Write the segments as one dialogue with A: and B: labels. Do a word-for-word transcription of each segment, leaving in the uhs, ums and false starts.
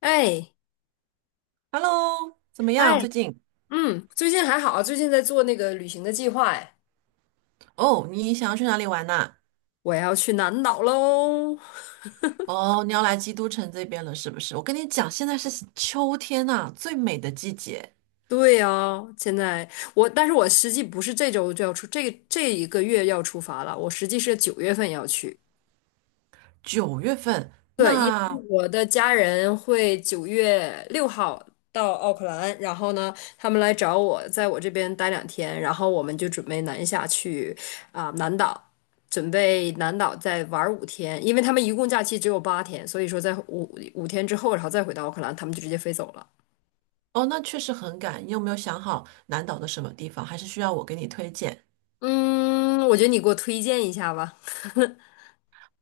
A: 哎
B: Hello，怎么样？
A: 哎，
B: 最近
A: 嗯，最近还好啊，最近在做那个旅行的计划，哎，
B: 哦，你想要去哪里玩呐、
A: 我要去南岛喽。
B: 哦，你要来基督城这边了，是不是？我跟你讲，现在是秋天呐、最美的季节，
A: 对呀，现在我，但是我实际不是这周就要出，这这一个月要出发了，我实际是九月份要去。
B: 九月份。
A: 对，因为
B: 那
A: 我的家人会九月六号到奥克兰，然后呢，他们来找我，在我这边待两天，然后我们就准备南下去啊、南岛，准备南岛再玩五天，因为他们一共假期只有八天，所以说在五五天之后，然后再回到奥克兰，他们就直接飞走了。
B: 哦，那确实很赶。你有没有想好南岛的什么地方？还是需要我给你推荐？
A: 嗯，我觉得你给我推荐一下吧。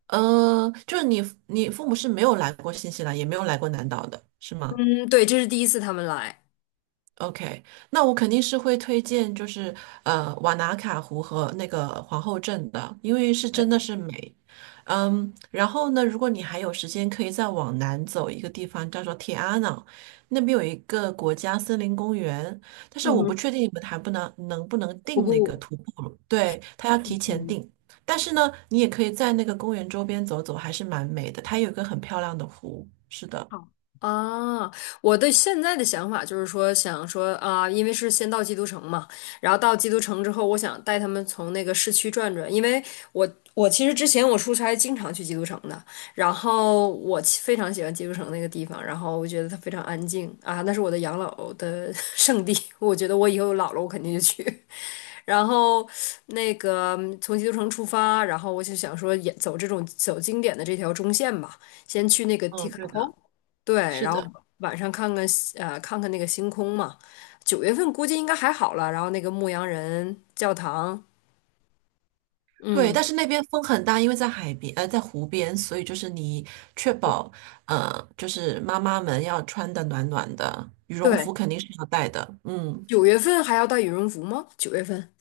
B: 呃，就是你，你父母是没有来过新西兰，也没有来过南岛的，是吗？
A: 嗯，对，这是第一次他们来。
B: OK，那我肯定是会推荐，就是呃瓦纳卡湖和那个皇后镇的，因为是真的是美。嗯，然后呢，如果你还有时间，可以再往南走一个地方，叫做铁阿瑙，那边有一个国家森林公园，但是
A: 嗯
B: 我不
A: 哼，
B: 确定你们还不能能不能
A: 我
B: 订那个
A: 不。
B: 徒步了，对，他要提前订。但是呢，你也可以在那个公园周边走走，还是蛮美的，它有一个很漂亮的湖。是的，
A: 好啊，我的现在的想法就是说，想说啊，因为是先到基督城嘛，然后到基督城之后，我想带他们从那个市区转转，因为我我其实之前我出差经常去基督城的，然后我其非常喜欢基督城那个地方，然后我觉得它非常安静啊，那是我的养老的 圣地，我觉得我以后老了我肯定就去。然后那个嗯从基督城出发，然后我就想说也走这种走经典的这条中线吧，先去那个提
B: 嗯，
A: 卡
B: 对
A: 坡。
B: 的，
A: 对，
B: 是
A: 然后
B: 的。
A: 晚上看看西呃看看那个星空嘛。九月份估计应该还好了，然后那个牧羊人教堂，
B: 对，
A: 嗯，
B: 但是那边风很大，因为在海边，呃，在湖边，所以就是你确保，呃，就是妈妈们要穿的暖暖的，羽绒
A: 对，
B: 服肯定是要带的。嗯，
A: 九月份还要带羽绒服吗？九月份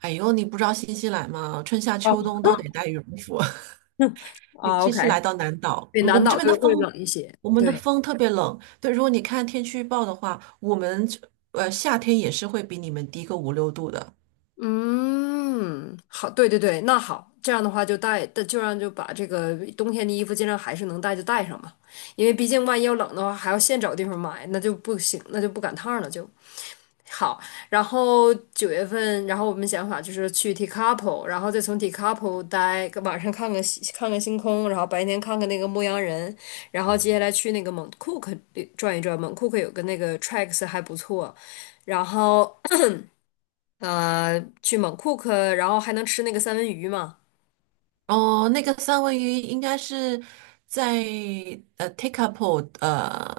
B: 哎呦，你不知道新西兰吗？春夏秋
A: 哦，
B: 冬都得带羽绒服，尤
A: 啊
B: 其
A: ，OK，
B: 是来到南岛，
A: 对，
B: 嗯我
A: 南
B: 们这
A: 岛
B: 边的
A: 就会
B: 风，
A: 冷一些，
B: 我们的
A: 对，
B: 风特别冷。对，如果你看天气预报的话，我们呃夏天也是会比你们低个五六度的。
A: 嗯，好，对对对，那好，这样的话就带，就让就把这个冬天的衣服尽量还是能带就带上嘛，因为毕竟万一要冷的话，还要现找地方买，那就不行，那就不赶趟儿了就。好，然后九月份，然后我们想法就是去 Tekapo，然后再从 Tekapo 待，晚上看看星看看星空，然后白天看看那个牧羊人，然后接下来去那个蒙库克转一转，蒙库克有个那个 tracks 还不错，然后呃去蒙库克，然后还能吃那个三文鱼嘛，
B: 哦，那个三文鱼应该是在呃 t a k e a p o 呃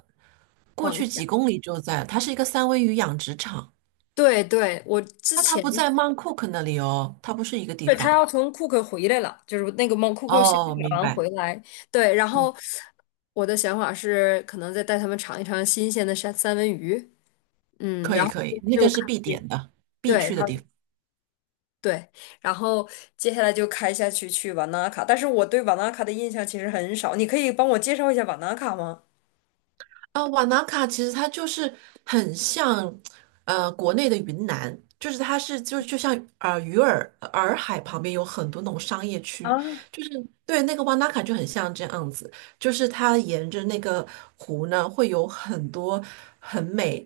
B: 过
A: 往
B: 去几
A: 下，
B: 公里就在，它是一个三文鱼养殖场。
A: 对对，我之
B: 那它
A: 前。
B: 不在 Mount Cook 那里哦，它不是一个地
A: 对，他
B: 方。
A: 要从库克回来了，就是那个蒙库克先选
B: 哦，明
A: 完
B: 白。
A: 回来。对，然
B: 嗯，
A: 后我的想法是，可能再带他们尝一尝新鲜的三三文鱼，嗯，
B: 可
A: 然
B: 以
A: 后
B: 可以，那个
A: 就
B: 是
A: 开
B: 必点的，必
A: 对，然
B: 去的
A: 后
B: 地方。
A: 对，然后接下来就开下去去瓦纳卡。但是我对瓦纳卡的印象其实很少，你可以帮我介绍一下瓦纳卡吗？
B: 啊，瓦纳卡其实它就是很像，呃，国内的云南，就是它是就就像呃鱼儿呃洱海旁边有很多那种商业区，就是对那个瓦纳卡就很像这样子，就是它沿着那个湖呢会有很多很美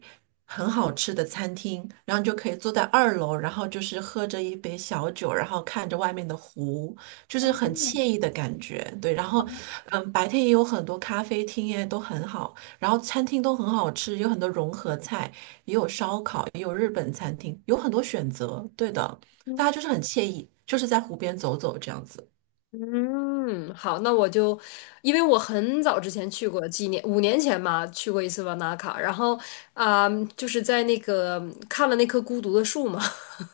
B: 很好吃的餐厅，然后你就可以坐在二楼，然后就是喝着一杯小酒，然后看着外面的湖，就是很惬意的感觉。对，然后嗯，白天也有很多咖啡厅耶，都很好。然后餐厅都很好吃，有很多融合菜，也有烧烤，也有日本餐厅，有很多选择。对的，大家就是很惬意，就是在湖边走走这样子。
A: 嗯，好，那我就，因为我很早之前去过，几年，五年前吧，去过一次瓦纳卡，然后啊、就是在那个看了那棵孤独的树嘛，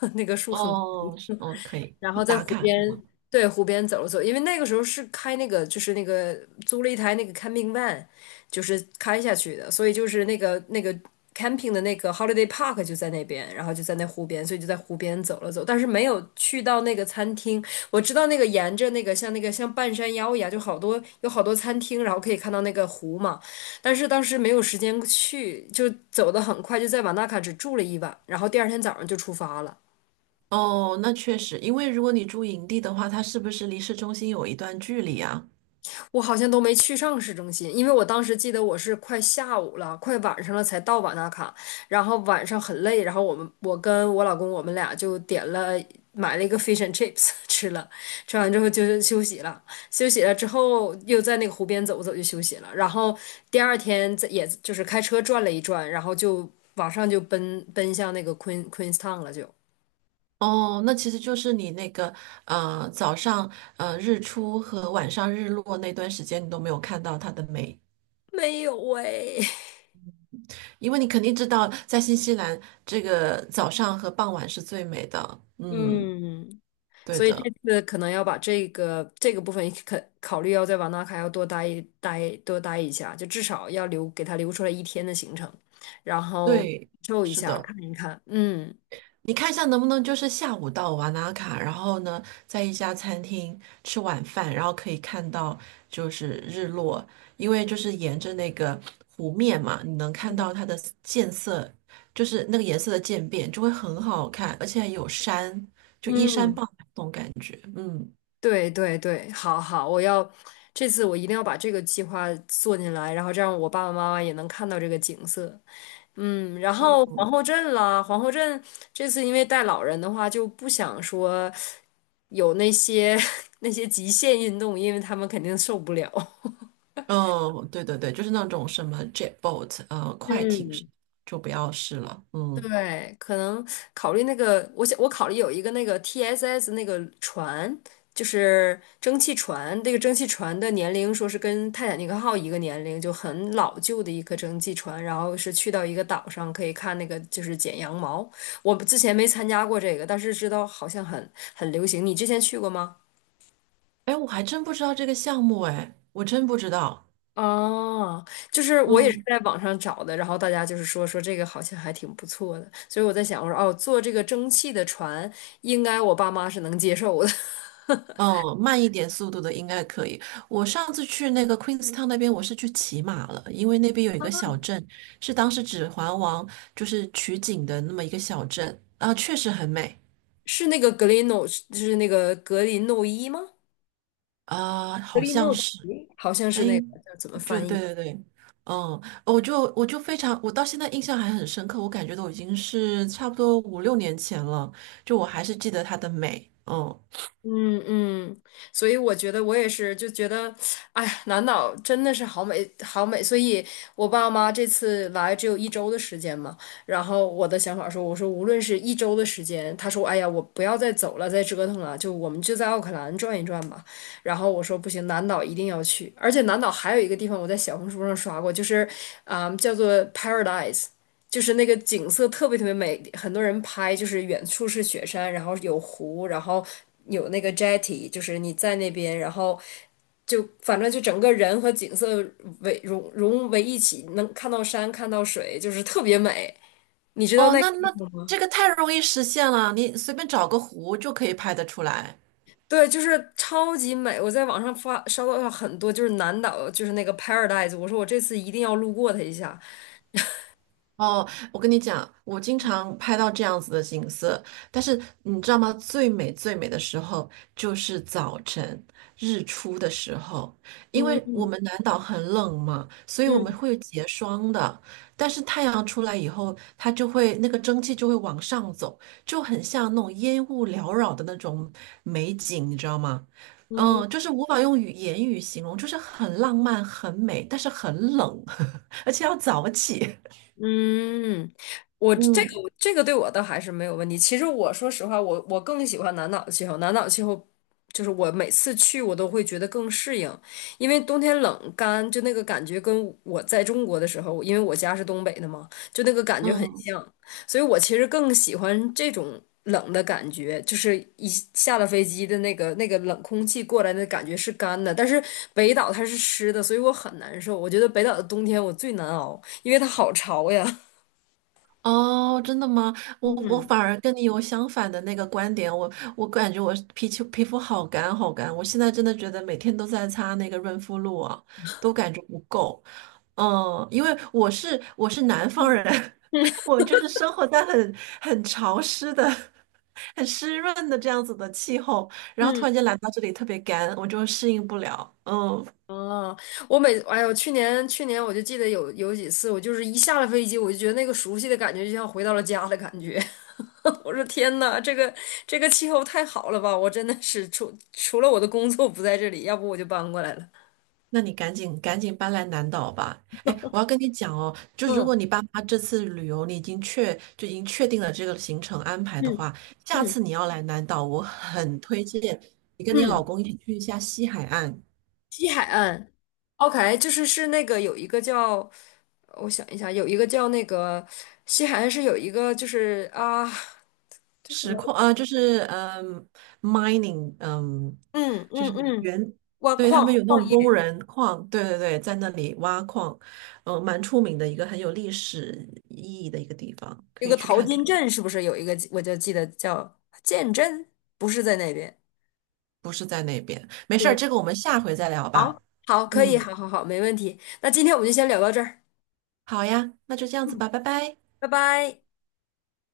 A: 那个树很
B: 哦，是哦，可以
A: 然
B: 去
A: 后在
B: 打
A: 湖
B: 卡
A: 边，
B: 是吗？
A: 对，湖边走了走，因为那个时候是开那个，就是那个租了一台那个 camping van，就是开下去的，所以就是那个那个 camping 的那个 holiday park 就在那边，然后就在那湖边，所以就在湖边走了走，但是没有去到那个餐厅。我知道那个沿着那个像那个像半山腰一样，就好多有好多餐厅，然后可以看到那个湖嘛，但是当时没有时间去，就走得很快，就在瓦纳卡只住了一晚，然后第二天早上就出发了。
B: 哦，那确实，因为如果你住营地的话，它是不是离市中心有一段距离啊？
A: 我好像都没去上市中心，因为我当时记得我是快下午了，快晚上了才到瓦纳卡，然后晚上很累，然后我们我跟我老公我们俩就点了买了一个 fish and chips 吃了，吃完之后就是休息了，休息了之后又在那个湖边走走就休息了，然后第二天在也就是开车转了一转，然后就马上就奔奔向那个 Queen Queenstown 了就，
B: 哦，那其实就是你那个呃早上呃日出和晚上日落那段时间，你都没有看到它的美
A: 没有喂，
B: 因为你肯定知道，在新西兰这个早上和傍晚是最美的。嗯，
A: 嗯。
B: 对
A: 所以这
B: 的，
A: 次可能要把这个这个部分可考虑要在瓦纳卡要多待一待多待一下，就至少要留给他留出来一天的行程，然后感
B: 对，
A: 受一
B: 是
A: 下
B: 的。
A: 看一看。嗯
B: 你看一下能不能就是下午到瓦纳卡，然后呢，在一家餐厅吃晚饭，然后可以看到就是日落，因为就是沿着那个湖面嘛，你能看到它的渐色，就是那个颜色的渐变，就会很好看，而且有山，就依山
A: 嗯，
B: 傍海那种感觉。嗯。
A: 对对对，好好，我要这次我一定要把这个计划做进来，然后这样我爸爸妈妈也能看到这个景色。嗯，然后皇后镇啦，皇后镇这次因为带老人的话，就不想说有那些 那些极限运动，因为他们肯定受不了。
B: 嗯，对对对，就是那种什么 jetboat，呃，快艇是
A: 嗯，
B: 就不要试了。嗯，
A: 对，可能考虑那个，我想我考虑有一个那个 T S S 那个船，就是蒸汽船，这个蒸汽船的年龄说是跟泰坦尼克号一个年龄，就很老旧的一个蒸汽船，然后是去到一个岛上可以看那个就是剪羊毛。我之前没参加过这个，但是知道好像很很流行。你之前去过吗？
B: 哎，我还真不知道这个项目，哎，我真不知道。
A: 哦，就是我也是
B: 嗯
A: 在网上找的，然后大家就是说说这个好像还挺不错的，所以我在想，我说哦，坐这个蒸汽的船，应该我爸妈是能接受的。
B: 嗯，慢一点速度的应该可以。我上次去那个 Queenstown 那边，我是去骑马了，因为那边有一个小镇，是当时《指环王》就是取景的那么一个小镇，啊、确实很美
A: 是那个格林诺，就是那个格林诺伊吗？
B: 啊、
A: 格
B: 好
A: 林
B: 像
A: 诺
B: 是。
A: 伊好像
B: 哎，
A: 是那个，叫怎么
B: 就
A: 翻
B: 对
A: 译？
B: 对对，嗯，我就我就非常，我到现在印象还很深刻，我感觉都已经是差不多五六年前了，就我还是记得它的美，嗯，
A: 嗯嗯，所以我觉得我也是，就觉得，哎呀，南岛真的是好美，好美。所以我爸妈这次来只有一周的时间嘛，然后我的想法说，我说无论是一周的时间，他说，哎呀，我不要再走了，再折腾了，就我们就在奥克兰转一转吧。然后我说不行，南岛一定要去，而且南岛还有一个地方我在小红书上刷过，就是啊、叫做 Paradise。就是那个景色特别特别美，很多人拍，就是远处是雪山，然后有湖，然后有那个 jetty，就是你在那边，然后就反正就整个人和景色为融融为一起，能看到山，看到水，就是特别美。你知道
B: 哦，
A: 那个
B: 那那这个太容易实现了，你随便找个湖就可以拍得出来。
A: 对，就是超级美。我在网上发刷到很多，就是南岛，就是那个 Paradise，我说我这次一定要路过它一下。
B: 哦，我跟你讲，我经常拍到这样子的景色，但是你知道吗？最美最美的时候就是早晨日出的时候，因为我
A: 嗯
B: 们南岛很冷嘛，所以我们
A: 嗯
B: 会有结霜的。但是太阳出来以后，它就会那个蒸汽就会往上走，就很像那种烟雾缭绕的那种美景，你知道吗？
A: 嗯。
B: 嗯，就是无法用语言语形容，就是很浪漫、很美，但是很冷，而且要早起。
A: 嗯，我这
B: 嗯。
A: 个我这个对我倒还是没有问题。其实我说实话，我我更喜欢南岛的气候。南岛气候就是我每次去我都会觉得更适应，因为冬天冷干，就那个感觉跟我在中国的时候，因为我家是东北的嘛，就那个感觉很
B: 嗯，
A: 像。所以我其实更喜欢这种冷的感觉，就是一下了飞机的那个那个冷空气过来的感觉是干的，但是北岛它是湿的，所以我很难受。我觉得北岛的冬天我最难熬，因为它好潮呀。
B: 哦，真的吗？我我反而跟你有相反的那个观点，我我感觉我皮肤皮肤好干好干，我现在真的觉得每天都在擦那个润肤露啊，都感觉不够。嗯，因为我是我是南方人，我就是生活在很很潮湿的、很湿润的这样子的气候，然后突
A: 嗯
B: 然间来到这里特别干，我就适应不了。嗯。
A: 嗯，啊，我每哎呦，去年去年我就记得有有几次，我就是一下了飞机，我就觉得那个熟悉的感觉就像回到了家的感觉。我说天呐，这个这个气候太好了吧！我真的是除除了我的工作不在这里，要不我就搬过来了。
B: 那你赶紧赶紧搬来南岛吧。哎，我要跟你讲哦，就如
A: 嗯。
B: 果你爸妈这次旅游你已经确就已经确定了这个行程安排的
A: 嗯
B: 话，下
A: 嗯
B: 次你要来南岛，我很推荐你跟你老
A: 嗯，
B: 公一起去一下西海岸
A: 西海岸，OK，就是是那个有一个叫，我想一下，有一个叫那个西海岸是有一个就是啊，就我
B: 石矿啊，呃就是嗯 mining 嗯
A: 嗯
B: 就
A: 嗯
B: 是
A: 嗯，
B: 原
A: 挖
B: 对他
A: 矿
B: 们有那
A: 矿
B: 种工
A: 业
B: 人矿，对对对，在那里挖矿，嗯、蛮出名的一个很有历史意义的一个地方，
A: 有
B: 可以
A: 个
B: 去
A: 淘
B: 看
A: 金
B: 看。
A: 镇是不是有一个我就记得叫建镇，不是在那边，
B: 不是在那边。没事儿，
A: 嗯，
B: 这个我们下回再聊
A: 好，
B: 吧。
A: 好，可以，
B: 嗯，
A: 好好好，没问题，那今天我们就先聊到这儿，
B: 好呀，那就这样子吧，拜拜。
A: 拜拜。